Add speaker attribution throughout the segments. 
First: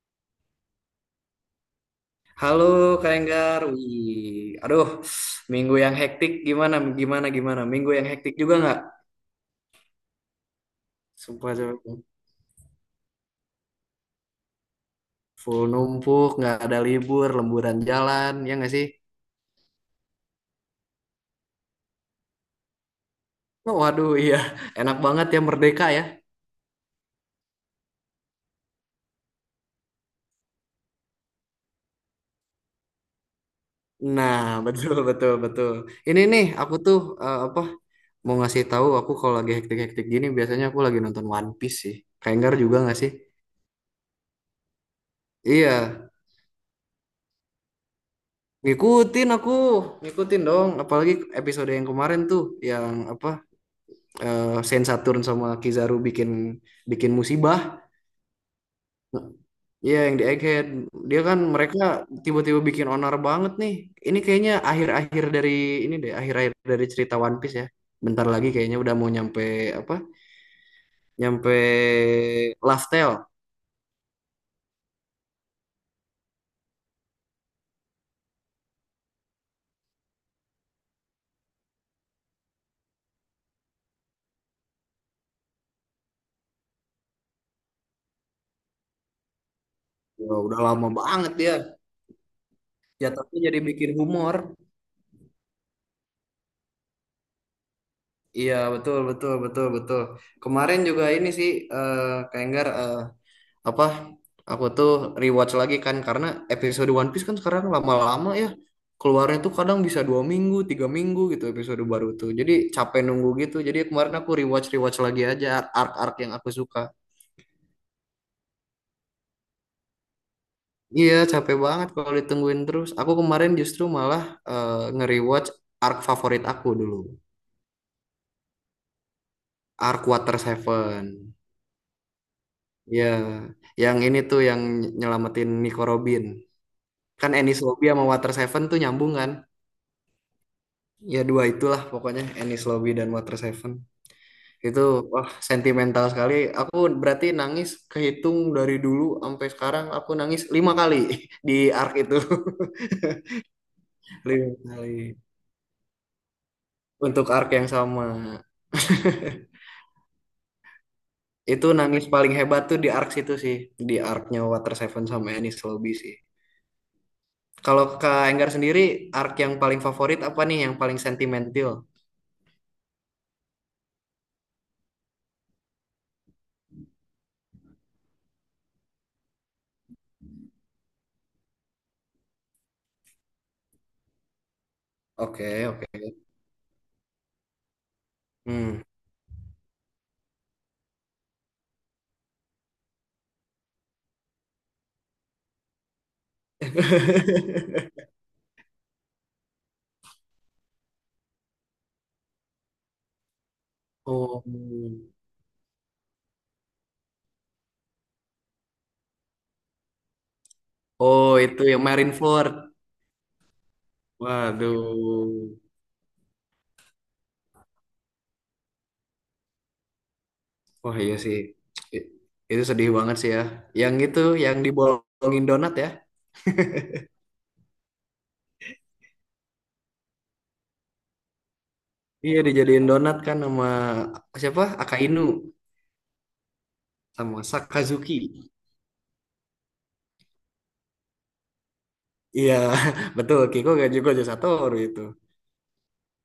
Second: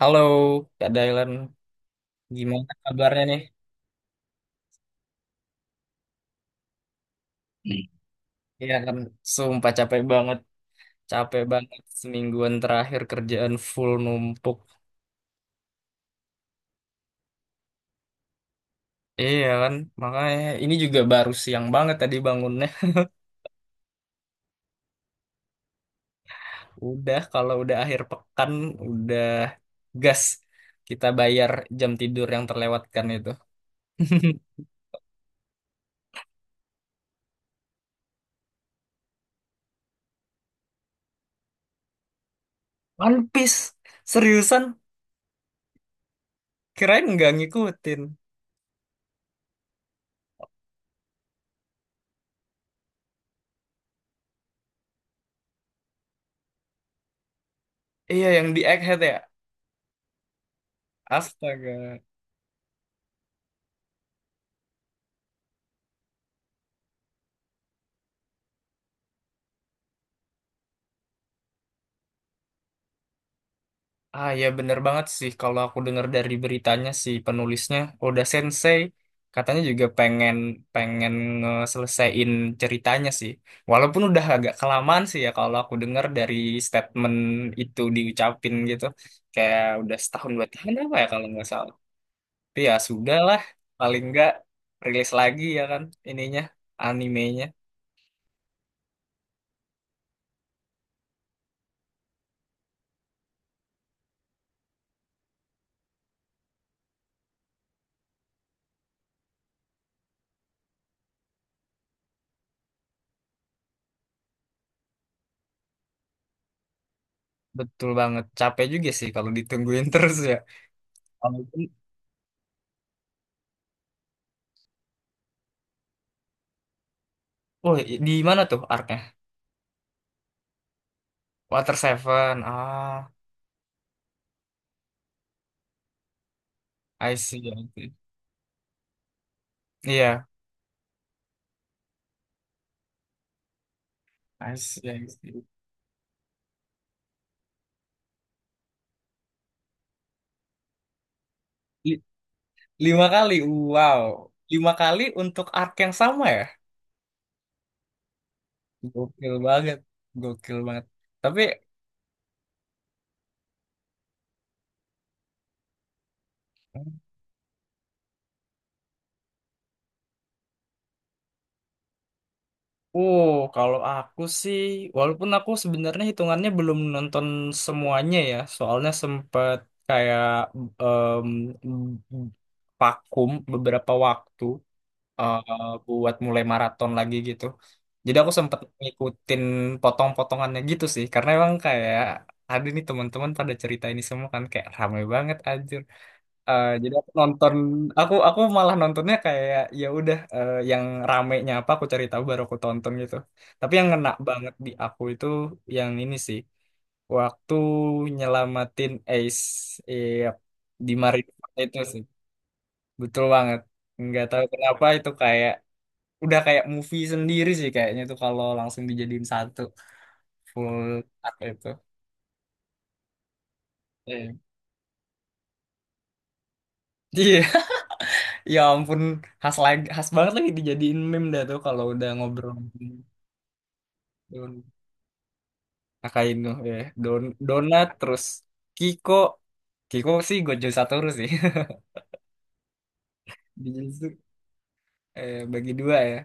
Speaker 1: Halo, Kak Dailan.
Speaker 2: Halo
Speaker 1: Gimana
Speaker 2: Kak
Speaker 1: kabarnya nih?
Speaker 2: Enggar, wih, aduh, minggu yang hektik gimana,
Speaker 1: Hmm.
Speaker 2: minggu yang hektik juga
Speaker 1: Iya
Speaker 2: nggak?
Speaker 1: kan, sumpah capek banget. Capek
Speaker 2: Sumpah,
Speaker 1: banget
Speaker 2: sumpah.
Speaker 1: semingguan terakhir kerjaan full numpuk.
Speaker 2: Full numpuk, nggak ada libur, lemburan jalan, ya nggak sih?
Speaker 1: Iya kan, makanya ini juga baru siang banget tadi bangunnya.
Speaker 2: Oh, waduh, iya, enak banget ya merdeka ya.
Speaker 1: Udah, kalau udah akhir pekan, udah gas. Kita bayar jam tidur yang terlewatkan itu.
Speaker 2: Nah, betul, betul, betul. Ini nih, aku tuh eh, apa mau ngasih tahu aku kalau lagi hektik-hektik gini biasanya aku lagi nonton One Piece sih. Kak Enggar juga nggak sih?
Speaker 1: One Piece, seriusan?
Speaker 2: Iya,
Speaker 1: Kirain nggak ngikutin.
Speaker 2: ngikutin aku, ngikutin dong. Apalagi episode yang kemarin tuh, yang apa eh Saint Saturn sama Kizaru bikin bikin musibah.
Speaker 1: Iya, yang di Egghead ya?
Speaker 2: Iya yang di Egghead. Dia kan mereka
Speaker 1: Astaga.
Speaker 2: tiba-tiba bikin onar banget nih. Ini kayaknya akhir-akhir dari ini deh, akhir-akhir dari cerita One Piece ya. Bentar lagi kayaknya udah mau nyampe apa? Nyampe Laugh Tale.
Speaker 1: Ah ya bener banget sih kalau aku dengar dari beritanya si penulisnya Oda Sensei katanya juga pengen pengen ngeselesaiin ceritanya sih. Walaupun udah agak kelamaan sih ya kalau aku dengar dari statement itu diucapin gitu. Kayak udah setahun
Speaker 2: Ya,
Speaker 1: dua
Speaker 2: udah
Speaker 1: tahun
Speaker 2: lama
Speaker 1: apa ya kalau
Speaker 2: banget
Speaker 1: nggak
Speaker 2: dia.
Speaker 1: salah. Tapi ya
Speaker 2: Ya
Speaker 1: sudah
Speaker 2: tapi
Speaker 1: lah
Speaker 2: jadi bikin
Speaker 1: paling nggak
Speaker 2: humor.
Speaker 1: rilis lagi ya kan ininya animenya.
Speaker 2: Iya betul betul betul betul. Kemarin juga ini sih eh Kak Enggar, eh, apa aku tuh rewatch lagi kan karena episode One Piece kan sekarang lama-lama ya keluarnya tuh kadang bisa dua minggu tiga minggu gitu episode baru tuh. Jadi capek nunggu gitu. Jadi kemarin aku rewatch rewatch lagi aja arc-arc yang aku suka.
Speaker 1: Betul banget, capek juga sih kalau ditungguin terus ya.
Speaker 2: Iya capek
Speaker 1: Walaupun,
Speaker 2: banget kalau ditungguin terus. Aku kemarin justru malah nge-rewatch arc favorit aku dulu.
Speaker 1: oh, di mana tuh arc
Speaker 2: Arc Water Seven.
Speaker 1: Water Seven.
Speaker 2: Iya,
Speaker 1: Ah,
Speaker 2: yang ini tuh yang nyelamatin Nico Robin.
Speaker 1: I
Speaker 2: Kan
Speaker 1: see.
Speaker 2: Ennis
Speaker 1: I
Speaker 2: Lobby
Speaker 1: see.
Speaker 2: sama Water Seven tuh nyambung kan?
Speaker 1: Iya,
Speaker 2: Ya dua itulah pokoknya Ennis Lobby dan Water Seven.
Speaker 1: I
Speaker 2: Itu
Speaker 1: see. I
Speaker 2: wah
Speaker 1: see.
Speaker 2: sentimental sekali. Aku berarti nangis kehitung dari dulu sampai sekarang aku nangis lima kali di arc
Speaker 1: Li-
Speaker 2: itu.
Speaker 1: 5 kali. Wow.
Speaker 2: Lima
Speaker 1: 5 kali
Speaker 2: kali.
Speaker 1: untuk arc yang sama ya?
Speaker 2: Untuk arc yang sama.
Speaker 1: Gokil banget. Gokil banget. Tapi,
Speaker 2: Itu nangis paling hebat tuh di arc situ sih. Di arc-nya Water Seven sama Ennis Lobby sih. Kalau Kak Enggar sendiri, arc yang paling favorit apa nih? Yang paling sentimental?
Speaker 1: uh, kalau aku sih, walaupun aku sebenarnya hitungannya belum nonton semuanya ya, soalnya sempet kayak em, vakum beberapa waktu.
Speaker 2: Oke, oke.
Speaker 1: Buat mulai maraton lagi gitu. Jadi aku sempet
Speaker 2: Hmm.
Speaker 1: ngikutin potong-potongannya gitu sih, karena emang kayak ada nih teman-teman pada cerita ini semua kan kayak ramai banget anjir. Jadi aku nonton, aku malah nontonnya kayak ya udah, yang ramenya apa aku cari tahu baru aku tonton gitu. Tapi yang ngena
Speaker 2: Oh,
Speaker 1: banget di aku itu yang ini sih waktu nyelamatin Ace, eh, di
Speaker 2: oh
Speaker 1: Marineford
Speaker 2: itu
Speaker 1: itu
Speaker 2: yang
Speaker 1: sih
Speaker 2: Marineford.
Speaker 1: betul banget. Nggak tahu kenapa itu
Speaker 2: Waduh.
Speaker 1: kayak udah kayak movie sendiri sih kayaknya tuh kalau langsung dijadiin satu full
Speaker 2: Wah iya sih.
Speaker 1: art itu.
Speaker 2: I- Itu sedih banget sih ya. Yang itu,
Speaker 1: Iya.
Speaker 2: yang dibolongin donat ya.
Speaker 1: Iya, ya ampun, khas lagi, khas banget lagi dijadiin meme dah tuh kalau udah
Speaker 2: Iya
Speaker 1: ngobrol.
Speaker 2: dijadiin donat kan sama
Speaker 1: Don
Speaker 2: siapa? Akainu
Speaker 1: Akainu ya. Don
Speaker 2: sama
Speaker 1: Donat terus.
Speaker 2: Sakazuki.
Speaker 1: Kiko Kiko sih Gojo Satoru sih.
Speaker 2: Iya, betul. Kiko gak
Speaker 1: Bijutsu,
Speaker 2: juga Satoru itu.
Speaker 1: bagi dua ya.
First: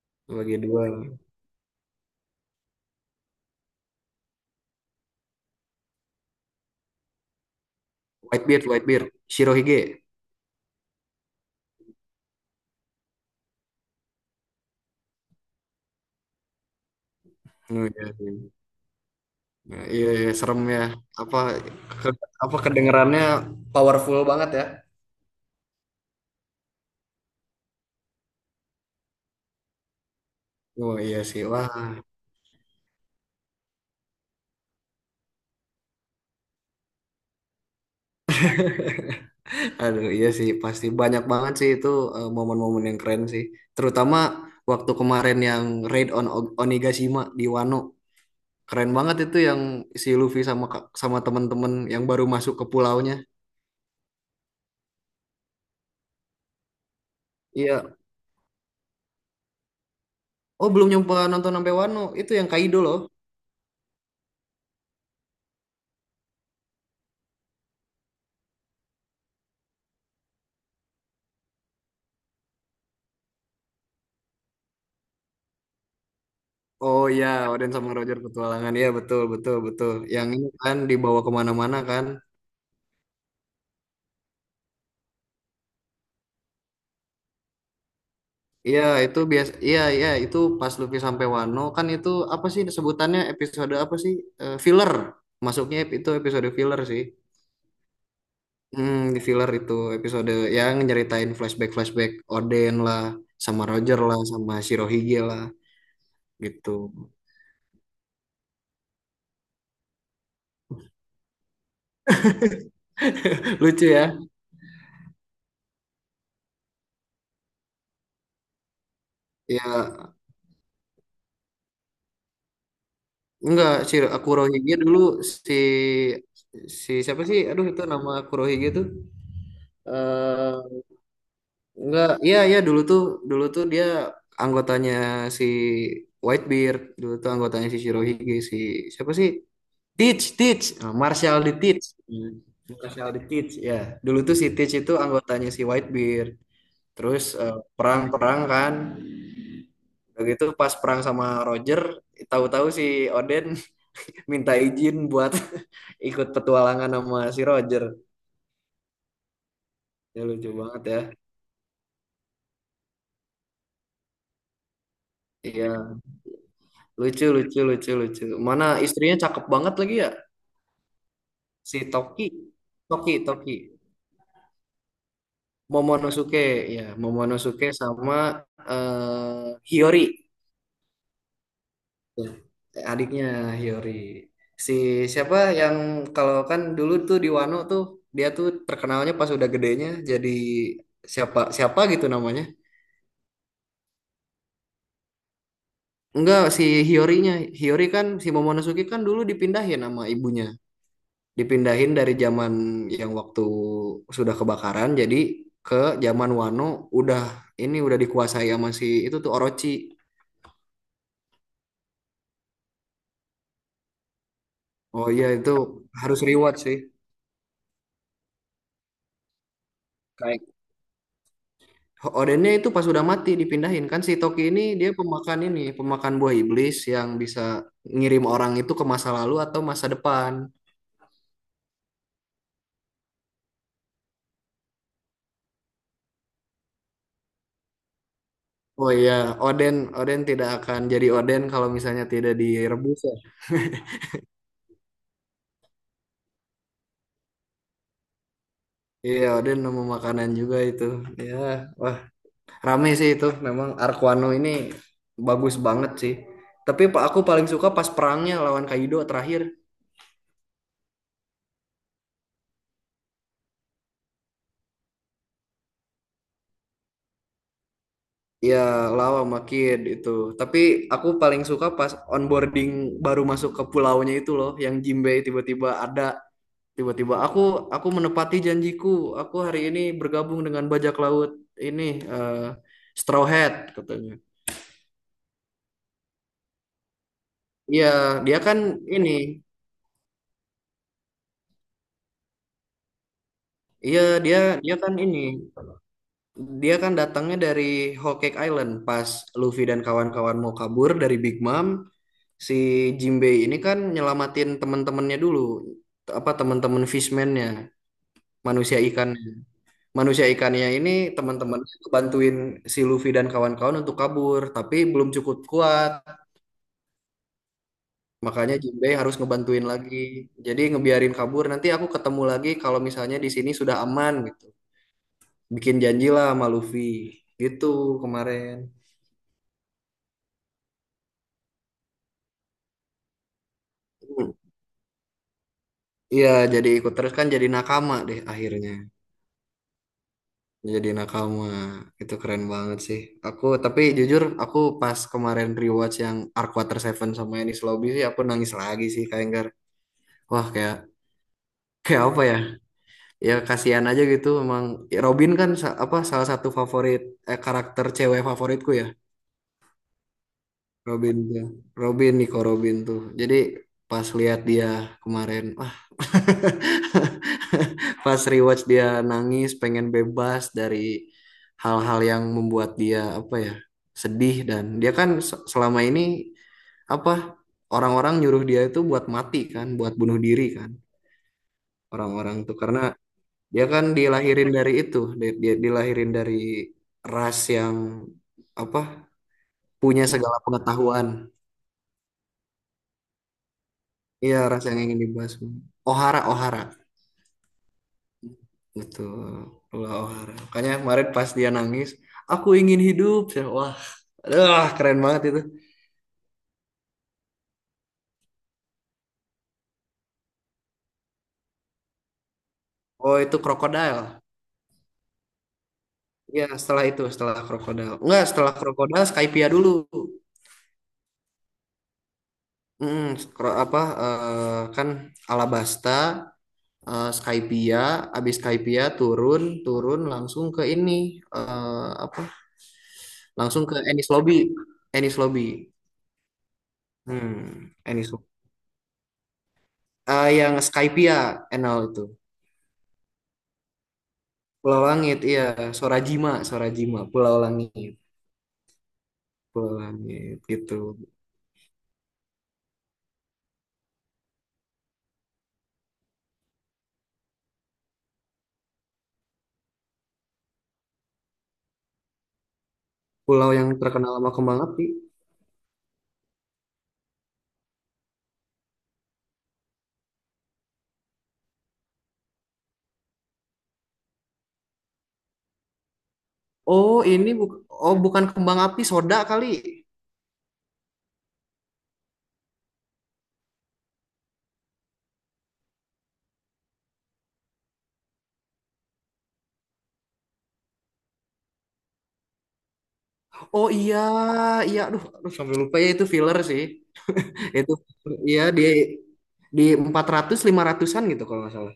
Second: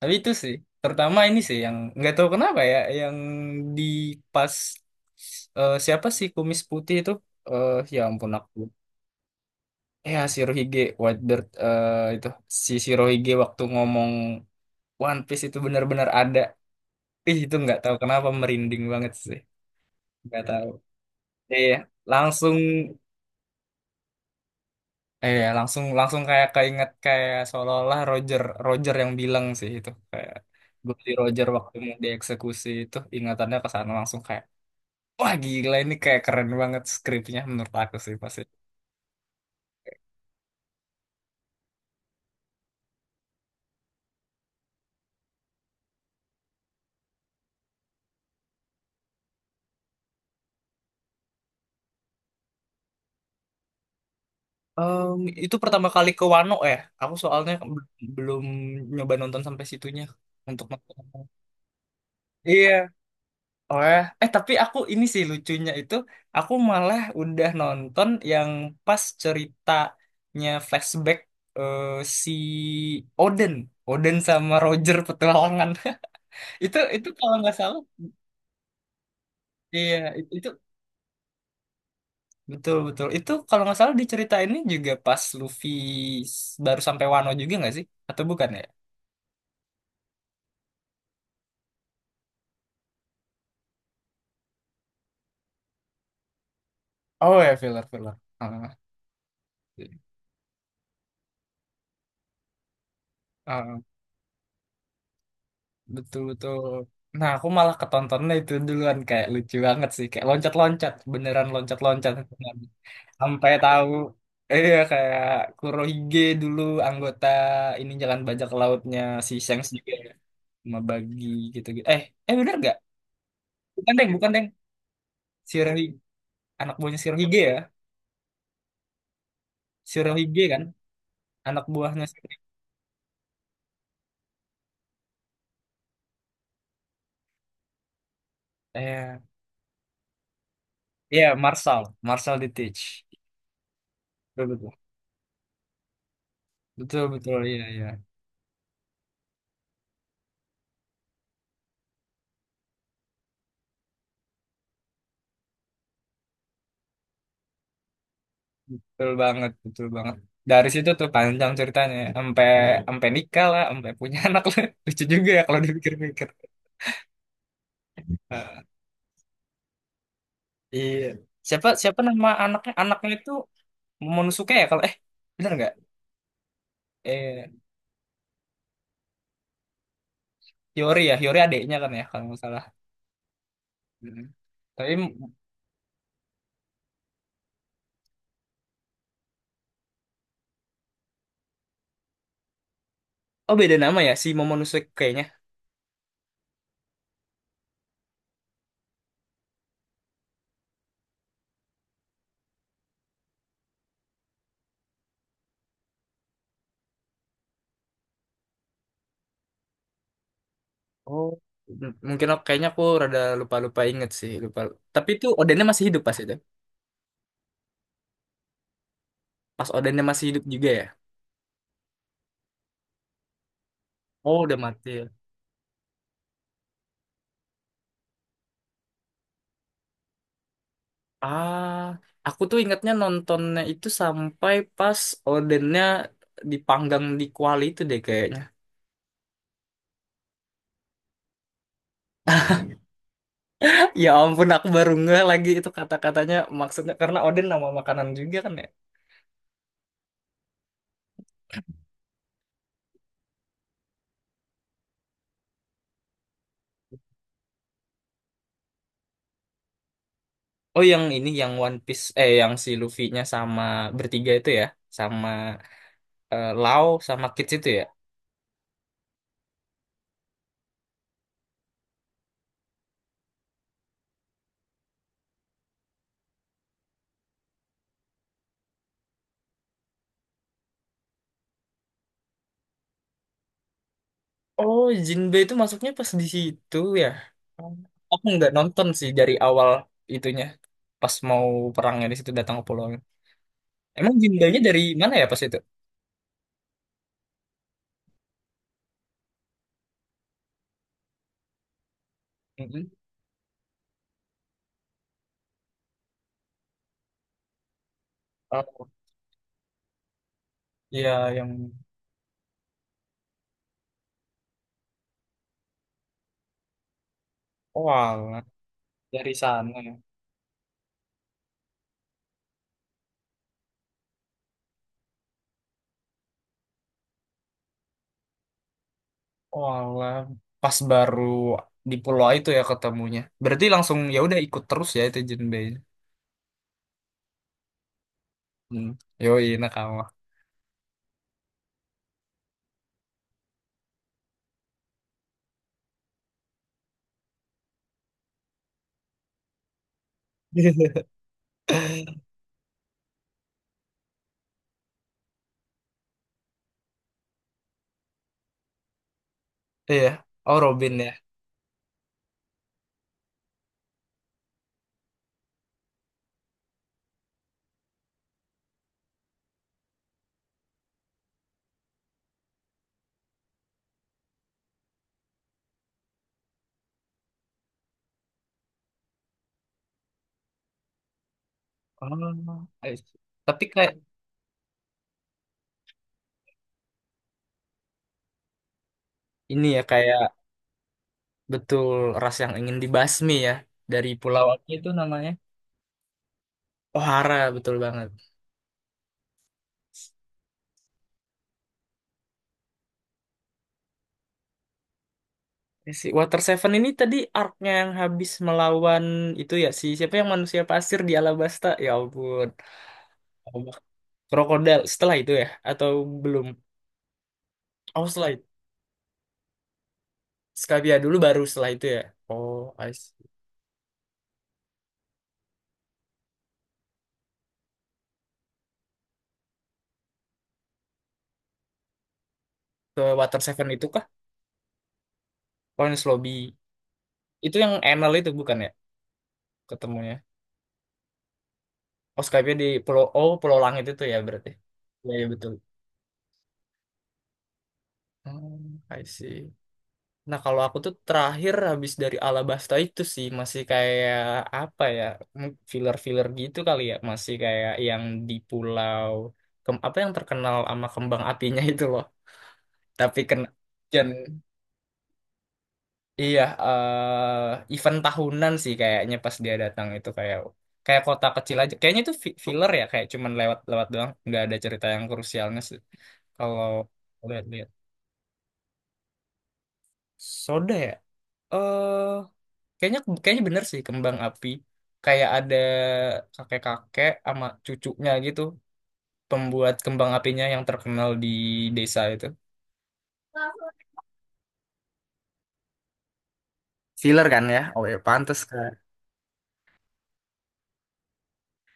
Speaker 1: Tapi itu sih
Speaker 2: Bagi dua.
Speaker 1: terutama ini sih yang nggak tahu kenapa ya, yang di pas, siapa sih kumis putih itu, ya ampun aku.
Speaker 2: Whitebeard, Whitebeard. Shirohige.
Speaker 1: Ya, Shirohige, White Bird, itu si Shirohige waktu ngomong One Piece itu benar-benar ada. Ih, itu nggak
Speaker 2: Oh,
Speaker 1: tahu
Speaker 2: iya
Speaker 1: kenapa
Speaker 2: sih.
Speaker 1: merinding banget sih.
Speaker 2: Ya, iya, iya,
Speaker 1: Nggak
Speaker 2: serem
Speaker 1: tahu.
Speaker 2: ya. Apa
Speaker 1: Iya,
Speaker 2: ke-
Speaker 1: langsung,
Speaker 2: apa kedengerannya powerful banget ya?
Speaker 1: langsung langsung kayak keinget, kayak seolah-olah Roger Roger yang bilang sih itu, kayak gue
Speaker 2: Oh
Speaker 1: di
Speaker 2: iya sih,
Speaker 1: Roger
Speaker 2: wah,
Speaker 1: waktu mau dieksekusi itu ingatannya ke sana langsung kayak wah gila, ini kayak keren banget skripnya menurut aku sih pasti.
Speaker 2: aduh iya sih, pasti banyak banget sih itu momen-momen yang keren sih. Terutama waktu kemarin yang raid on O- Onigashima di Wano, keren banget itu yang si Luffy sama ka- sama teman-teman yang baru masuk ke pulaunya.
Speaker 1: Em, itu pertama kali ke Wano ya. Aku soalnya
Speaker 2: Iya,
Speaker 1: belum nyoba nonton sampai situnya untuk
Speaker 2: oh belum nyoba
Speaker 1: nonton.
Speaker 2: nonton sampai Wano, itu yang Kaido
Speaker 1: Iya.
Speaker 2: loh.
Speaker 1: Oh ya. Tapi aku ini sih lucunya itu aku malah udah nonton yang pas ceritanya flashback, eh, si Oden, Oden sama Roger petualangan. Itu
Speaker 2: Oh
Speaker 1: itu
Speaker 2: iya,
Speaker 1: kalau nggak
Speaker 2: Oden
Speaker 1: salah,
Speaker 2: sama Roger petualangan, iya betul betul betul.
Speaker 1: iya
Speaker 2: Yang ini
Speaker 1: itu
Speaker 2: kan dibawa kemana-mana kan?
Speaker 1: betul betul. Itu kalau nggak salah di cerita ini juga pas Luffy baru sampai Wano juga nggak sih? Atau bukan ya?
Speaker 2: Iya, itu biasa. Iya, iya, itu pas Luffy sampai Wano kan itu apa sih sebutannya episode apa sih? Eh, filler. Masuknya ep- itu episode filler sih.
Speaker 1: Oh ya, filler filler. Ah,
Speaker 2: Hmm, di filler itu
Speaker 1: iya.
Speaker 2: episode yang nyeritain flashback-flashback Oden lah, sama
Speaker 1: Ah,
Speaker 2: Roger lah, sama Shirohige lah
Speaker 1: betul betul.
Speaker 2: gitu.
Speaker 1: Nah, aku malah ketontonnya itu duluan kayak lucu banget sih, kayak loncat loncat beneran loncat loncat sampai
Speaker 2: Lucu
Speaker 1: tahu
Speaker 2: ya?
Speaker 1: iya, kayak Kurohige dulu anggota ini jalan bajak lautnya si Shanks juga
Speaker 2: Ya,
Speaker 1: ya, sama Bagi gitu gitu. Bener gak?
Speaker 2: enggak
Speaker 1: Bukan
Speaker 2: si
Speaker 1: deng, bukan deng.
Speaker 2: Kurohige dulu si
Speaker 1: Shirohige anak
Speaker 2: si
Speaker 1: buahnya
Speaker 2: siapa sih?
Speaker 1: Shirohige ya.
Speaker 2: Aduh, itu nama Kurohige tuh.
Speaker 1: Shirohige kan
Speaker 2: Eh
Speaker 1: anak buahnya
Speaker 2: enggak, iya
Speaker 1: Shirohige.
Speaker 2: iya dulu tuh dia anggotanya si Whitebeard, dulu tuh anggotanya si Shirohige si siapa
Speaker 1: Eh,
Speaker 2: sih? Teach, Teach, nah,
Speaker 1: Iya, iya,
Speaker 2: Marshall di
Speaker 1: Marshall,
Speaker 2: Teach. Hmm.
Speaker 1: Marshall di Teach.
Speaker 2: Marshall di Teach ya. Dulu tuh si
Speaker 1: Betul betul.
Speaker 2: Teach itu anggotanya si Whitebeard.
Speaker 1: Betul
Speaker 2: Terus
Speaker 1: betul, iya iya.
Speaker 2: perang-perang kan. Udah gitu pas perang sama Roger, tahu-tahu si Oden minta izin buat ikut petualangan sama si Roger.
Speaker 1: Betul banget, betul banget.
Speaker 2: Ya lucu
Speaker 1: Dari
Speaker 2: banget
Speaker 1: situ
Speaker 2: ya.
Speaker 1: tuh panjang ceritanya, sampai, nikah lah, sampai punya anak lah. Lucu juga ya kalau
Speaker 2: Iya,
Speaker 1: dipikir-pikir.
Speaker 2: lucu lucu lucu lucu.
Speaker 1: Ah,
Speaker 2: Mana istrinya cakep banget lagi ya?
Speaker 1: iya. Siapa
Speaker 2: Si
Speaker 1: siapa
Speaker 2: Toki,
Speaker 1: nama anaknya? Anaknya
Speaker 2: Toki,
Speaker 1: itu
Speaker 2: Toki,
Speaker 1: Momonosuke ya, kalau bener nggak?
Speaker 2: Momonosuke, ya,
Speaker 1: Eh
Speaker 2: Momonosuke sama Hiyori,
Speaker 1: Yori ya, Yori adiknya kan ya kalau
Speaker 2: tuh,
Speaker 1: nggak salah.
Speaker 2: adiknya Hiyori.
Speaker 1: Hmm.
Speaker 2: Si
Speaker 1: Tapi,
Speaker 2: siapa yang kalau kan dulu tuh di Wano tuh dia tuh terkenalnya pas udah gedenya jadi siapa siapa gitu namanya.
Speaker 1: oh, beda nama ya si Momonosuke kayaknya.
Speaker 2: Enggak, si Hiyorinya, Hiyori kan si Momonosuke kan dulu dipindahin sama ibunya dipindahin dari zaman yang waktu sudah kebakaran jadi ke zaman Wano udah ini udah dikuasai sama si itu tuh Orochi.
Speaker 1: Oh. Mungkin kayaknya aku rada lupa-lupa inget sih, lupa. Tapi
Speaker 2: Oh
Speaker 1: itu
Speaker 2: iya itu
Speaker 1: Odennya masih hidup pas
Speaker 2: harus
Speaker 1: itu.
Speaker 2: reward sih.
Speaker 1: Pas Odennya masih
Speaker 2: Kayak
Speaker 1: hidup juga ya.
Speaker 2: Odennya itu pas udah mati dipindahin kan si
Speaker 1: Oh,
Speaker 2: Toki
Speaker 1: udah
Speaker 2: ini dia
Speaker 1: mati.
Speaker 2: pemakan ini pemakan buah iblis yang bisa ngirim orang itu ke masa lalu atau masa depan.
Speaker 1: Ah, aku tuh ingatnya nontonnya itu sampai pas odennya dipanggang di kuali itu deh kayaknya.
Speaker 2: Oh iya, Oden Oden tidak akan jadi Oden kalau misalnya tidak direbus ya.
Speaker 1: Ya ampun, aku baru ngeh lagi itu kata-katanya, maksudnya karena oden nama makanan juga kan ya.
Speaker 2: Iya, Oden nama makanan juga itu. Ya, wah rame sih itu memang Arkwano ini bagus banget sih. Tapi pa- aku paling suka pas perangnya lawan Kaido terakhir.
Speaker 1: Oh, yang ini yang One Piece, yang si Luffy-nya sama bertiga itu ya, sama Lau sama Kids itu ya.
Speaker 2: Ya lawan sama Kid itu. Tapi aku paling suka pas onboarding baru masuk ke pulaunya itu loh, yang Jinbe tiba-tiba ada. Tiba-tiba aku menepati janjiku. Aku hari ini bergabung dengan bajak laut ini eh, Straw Hat katanya.
Speaker 1: Oh, Jinbe itu masuknya pas di situ ya. Oh.
Speaker 2: Iya,
Speaker 1: Aku
Speaker 2: dia
Speaker 1: nggak
Speaker 2: kan
Speaker 1: nonton
Speaker 2: ini.
Speaker 1: sih dari awal itunya pas mau perangnya di situ datang ke pulau.
Speaker 2: Iya,
Speaker 1: Emang
Speaker 2: dia
Speaker 1: Jinbei-nya
Speaker 2: dia
Speaker 1: dari
Speaker 2: kan
Speaker 1: mana
Speaker 2: ini.
Speaker 1: ya pas itu?
Speaker 2: Dia kan datangnya dari Whole Cake Island pas Luffy dan kawan-kawan mau kabur dari Big Mom, si
Speaker 1: Mm-mm.
Speaker 2: Jinbei ini kan nyelamatin teman-temannya dulu, T- apa teman-teman fishman-nya, manusia
Speaker 1: Oh,
Speaker 2: ikannya. Manusia ikannya ini
Speaker 1: iya, yang
Speaker 2: teman-teman bantuin si Luffy dan kawan-kawan untuk kabur, tapi belum cukup kuat.
Speaker 1: walah
Speaker 2: Makanya Jinbei harus
Speaker 1: dari
Speaker 2: ngebantuin
Speaker 1: sana ya.
Speaker 2: lagi. Jadi ngebiarin kabur, nanti aku ketemu lagi kalau misalnya di sini sudah aman gitu. Bikin janji lah sama Luffy. Gitu kemarin.
Speaker 1: Walah, pas baru di pulau itu ya ketemunya. Berarti langsung ya udah ikut terus ya itu Jinbei.
Speaker 2: Iya, jadi ikut terus kan jadi nakama deh akhirnya.
Speaker 1: Hmm. Yoi nakama.
Speaker 2: Jadi nakama. Itu keren banget sih. Aku tapi jujur aku pas kemarin rewatch yang Arc Water Seven sama Enies Lobby sih aku nangis lagi sih kayak enggak. Wah, kayak kayak apa ya? Ya kasihan aja gitu memang Robin kan sa- apa salah satu favorit karakter cewek favoritku ya.
Speaker 1: Iya, oh Robin ya.
Speaker 2: Robin ya. Robin Nico Robin tuh. Jadi pas lihat dia kemarin, pas rewatch dia nangis, pengen bebas dari hal-hal yang membuat dia apa ya sedih dan dia kan se- selama ini apa orang-orang nyuruh dia itu buat mati kan, buat bunuh diri kan orang-orang tuh
Speaker 1: Oh,
Speaker 2: karena
Speaker 1: I see. Tapi
Speaker 2: dia kan
Speaker 1: kayak
Speaker 2: dilahirin dari itu, dia, dia dilahirin dari ras yang apa
Speaker 1: ini ya,
Speaker 2: punya
Speaker 1: kayak
Speaker 2: segala pengetahuan.
Speaker 1: betul, ras yang ingin dibasmi ya dari
Speaker 2: Iya,
Speaker 1: pulau
Speaker 2: ras
Speaker 1: apa
Speaker 2: yang
Speaker 1: itu
Speaker 2: ingin
Speaker 1: namanya?
Speaker 2: dibahas. Ohara, Ohara.
Speaker 1: Ohara betul banget.
Speaker 2: Betul, olahraga. Makanya kemarin pas dia nangis, aku ingin hidup. Saya, wah, aduh, keren banget itu.
Speaker 1: Ya, si Water Seven ini tadi arc-nya yang habis melawan itu ya si siapa yang manusia pasir di Alabasta. Ya ampun.
Speaker 2: Oh, itu
Speaker 1: Allah.
Speaker 2: krokodil.
Speaker 1: Krokodil setelah itu ya atau
Speaker 2: Iya,
Speaker 1: belum?
Speaker 2: setelah itu, setelah krokodil.
Speaker 1: Oh,
Speaker 2: Enggak,
Speaker 1: setelah itu.
Speaker 2: setelah krokodil Skypia dulu.
Speaker 1: Skavia dulu baru setelah itu ya. Oh, I
Speaker 2: Hmm,
Speaker 1: see.
Speaker 2: kro- apa eh, kan Alabasta, Skypia, abis Skypia turun, turun langsung ke ini eh, apa?
Speaker 1: Ke Water
Speaker 2: Langsung
Speaker 1: Seven
Speaker 2: ke
Speaker 1: itu kah?
Speaker 2: Ennis Lobby, Ennis Lobby.
Speaker 1: Orange Lobby. Itu yang
Speaker 2: Hmm,
Speaker 1: Enel
Speaker 2: Ennis Lobby.
Speaker 1: itu bukan ya ketemunya.
Speaker 2: Eh, yang Skypia, NL itu.
Speaker 1: Oh, Skavia di Pulau, oh, Pulau Langit itu ya berarti.
Speaker 2: Pulau
Speaker 1: Iya,
Speaker 2: Langit,
Speaker 1: iya
Speaker 2: iya.
Speaker 1: betul.
Speaker 2: Sorajima, Sorajima, Pulau Langit,
Speaker 1: Hmm, I see.
Speaker 2: Pulau
Speaker 1: Nah,
Speaker 2: Langit
Speaker 1: kalau
Speaker 2: gitu.
Speaker 1: aku tuh terakhir habis dari Alabasta itu sih masih kayak apa ya, filler-filler gitu kali ya, masih kayak yang di pulau apa yang terkenal sama kembang apinya itu loh. Tapi kena
Speaker 2: Pulau yang
Speaker 1: dan
Speaker 2: terkenal sama kembang api.
Speaker 1: iya, event tahunan sih kayaknya pas dia datang itu, kayak kayak kota kecil aja. Kayaknya itu filler ya, kayak cuman lewat-lewat doang, nggak ada cerita yang krusialnya sih. Kalau
Speaker 2: Oh, ini bu
Speaker 1: lihat-lihat.
Speaker 2: oh bukan kembang api, soda kali.
Speaker 1: Soda ya? Eh kayaknya kayaknya bener sih, kembang api, kayak ada kakek-kakek sama cucunya gitu, pembuat kembang apinya yang terkenal di desa itu.
Speaker 2: Oh iya, iya. Aduh, aduh sampai lupa ya itu filler sih.
Speaker 1: Filler kan ya?
Speaker 2: Itu
Speaker 1: Oh ya, pantes
Speaker 2: iya di
Speaker 1: kan.
Speaker 2: di 400 500-an gitu kalau nggak salah.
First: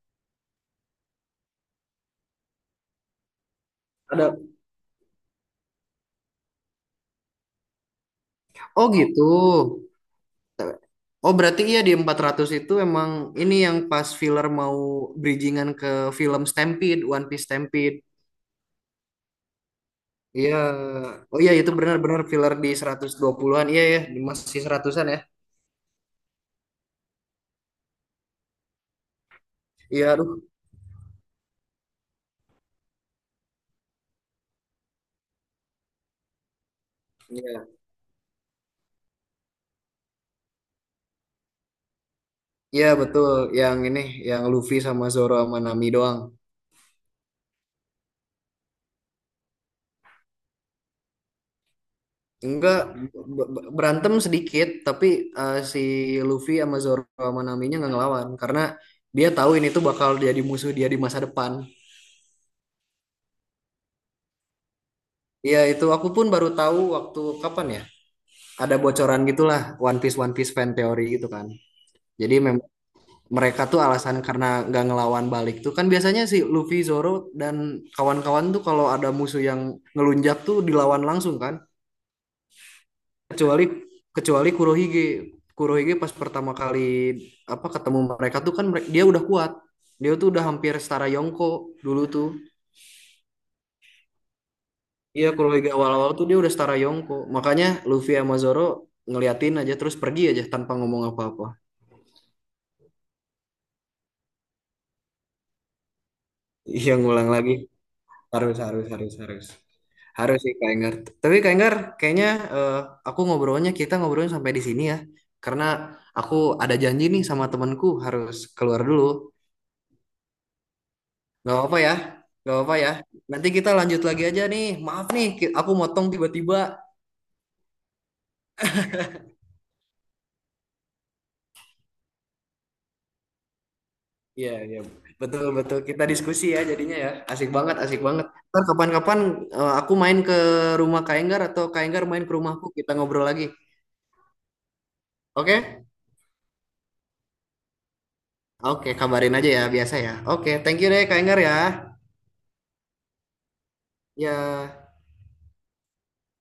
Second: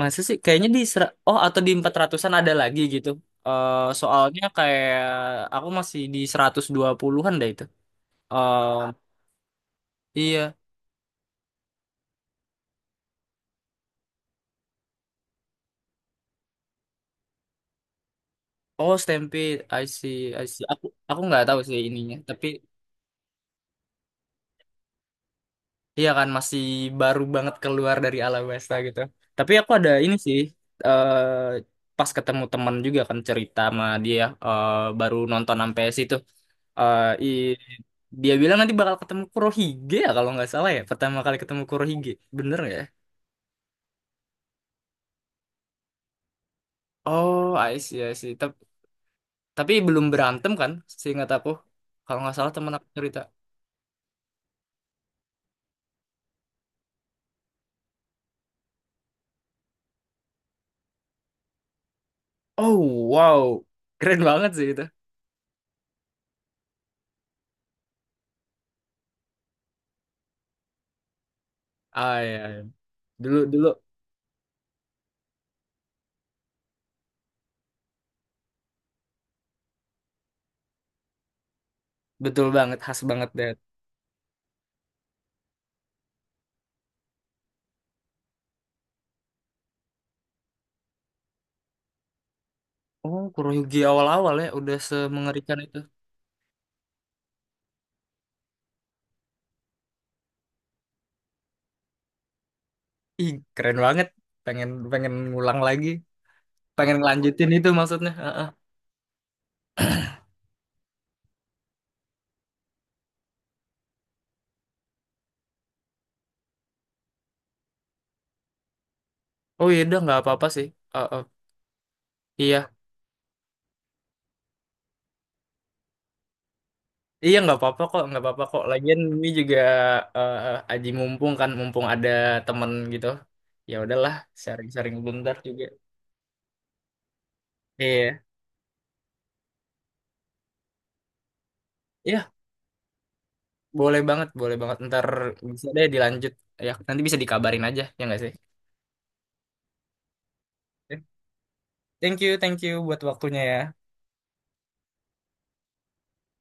Speaker 1: Masa sih kayaknya di oh, atau di 400-an ada lagi gitu.
Speaker 2: Ada
Speaker 1: Soalnya kayak aku masih di 120-an deh itu. Eh,
Speaker 2: oh gitu.
Speaker 1: iya,
Speaker 2: Oh berarti iya di 400 itu emang ini yang pas filler mau bridgingan ke film Stampede, One Piece Stampede.
Speaker 1: oh Stampede. I see. I
Speaker 2: Iya,
Speaker 1: see, aku
Speaker 2: oh
Speaker 1: nggak
Speaker 2: iya
Speaker 1: tahu
Speaker 2: itu
Speaker 1: sih ininya,
Speaker 2: benar-benar
Speaker 1: tapi.
Speaker 2: filler di 120-an. Iya ya, di masih seratusan an ya.
Speaker 1: Iya kan masih baru banget keluar dari Alabasta gitu. Tapi aku ada
Speaker 2: Iya,
Speaker 1: ini sih,
Speaker 2: aduh.
Speaker 1: eh pas ketemu teman juga kan cerita sama dia, baru nonton sampai situ. Eh, i-
Speaker 2: Iya.
Speaker 1: Dia bilang nanti bakal ketemu Kurohige ya kalau nggak salah ya. Pertama kali ketemu Kurohige. Bener nggak ya?
Speaker 2: Iya, betul. Yang ini yang Luffy sama Zoro sama Nami doang.
Speaker 1: Oh, I see, I see. Tapi, belum berantem kan seingat aku. Kalau nggak salah teman
Speaker 2: Enggak
Speaker 1: aku cerita.
Speaker 2: b- b- berantem sedikit, tapi si Luffy sama Zoro sama Naminya nggak ngelawan karena dia tahu ini tuh bakal jadi musuh dia di masa depan.
Speaker 1: Oh, wow. Keren banget sih itu.
Speaker 2: Iya, itu aku pun baru tahu waktu kapan ya? Ada bocoran gitulah One Piece fan theory gitu kan.
Speaker 1: Ah,
Speaker 2: Jadi
Speaker 1: iya, iya. Dulu
Speaker 2: mereka
Speaker 1: dulu,
Speaker 2: tuh alasan karena nggak ngelawan balik tuh kan biasanya si Luffy, Zoro dan kawan-kawan tuh kalau ada musuh yang ngelunjak tuh dilawan langsung kan
Speaker 1: betul banget, khas banget deh.
Speaker 2: kecuali kecuali Kurohige. Kurohige pas pertama kali apa ketemu mereka tuh kan mereka, dia udah kuat dia tuh udah hampir setara Yonko dulu tuh
Speaker 1: Oh, Kuroyugi awal-awal ya udah
Speaker 2: iya
Speaker 1: semengerikan
Speaker 2: Kurohige
Speaker 1: itu.
Speaker 2: awal-awal tuh dia udah setara Yonko makanya Luffy sama Zoro ngeliatin aja terus pergi aja tanpa ngomong apa-apa
Speaker 1: Ih, keren banget. Pengen pengen ngulang lagi,
Speaker 2: iya
Speaker 1: pengen
Speaker 2: ngulang
Speaker 1: lanjutin
Speaker 2: lagi
Speaker 1: itu maksudnya. Heeh.
Speaker 2: harus harus harus harus. Harus sih Kak Enggar. Tapi Kak Enggar, kayaknya eh, aku ngobrolnya kita ngobrolnya sampai di sini ya. Karena aku ada janji nih sama temanku harus keluar dulu.
Speaker 1: Oh iya, udah nggak apa-apa sih. Heeh.
Speaker 2: Gak apa-apa ya, gak
Speaker 1: Iya,
Speaker 2: apa-apa ya. Nanti kita lanjut lagi aja nih. Maaf nih, ki- aku motong tiba-tiba.
Speaker 1: iya nggak apa-apa kok, nggak apa-apa kok. Lagian ini juga, eh, aji mumpung kan, mumpung ada temen gitu. Ya udahlah,
Speaker 2: Iya, iya.
Speaker 1: sharing-sharing bentar
Speaker 2: Betul,
Speaker 1: juga.
Speaker 2: betul. Kita diskusi ya jadinya ya. Asik banget, asik
Speaker 1: Iya,
Speaker 2: banget. Ntar kapan-kapan aku main ke rumah Kak Enggar atau Kak Enggar main
Speaker 1: iya,
Speaker 2: ke rumahku, kita ngobrol lagi.
Speaker 1: boleh banget, boleh banget. Ntar bisa
Speaker 2: Oke?
Speaker 1: deh dilanjut. Ya, nanti bisa dikabarin aja, ya nggak sih?
Speaker 2: Oke, kabarin aja ya, biasa ya. Oke, thank you deh Kak Enggar ya.
Speaker 1: Thank you buat waktunya ya.
Speaker 2: Ya.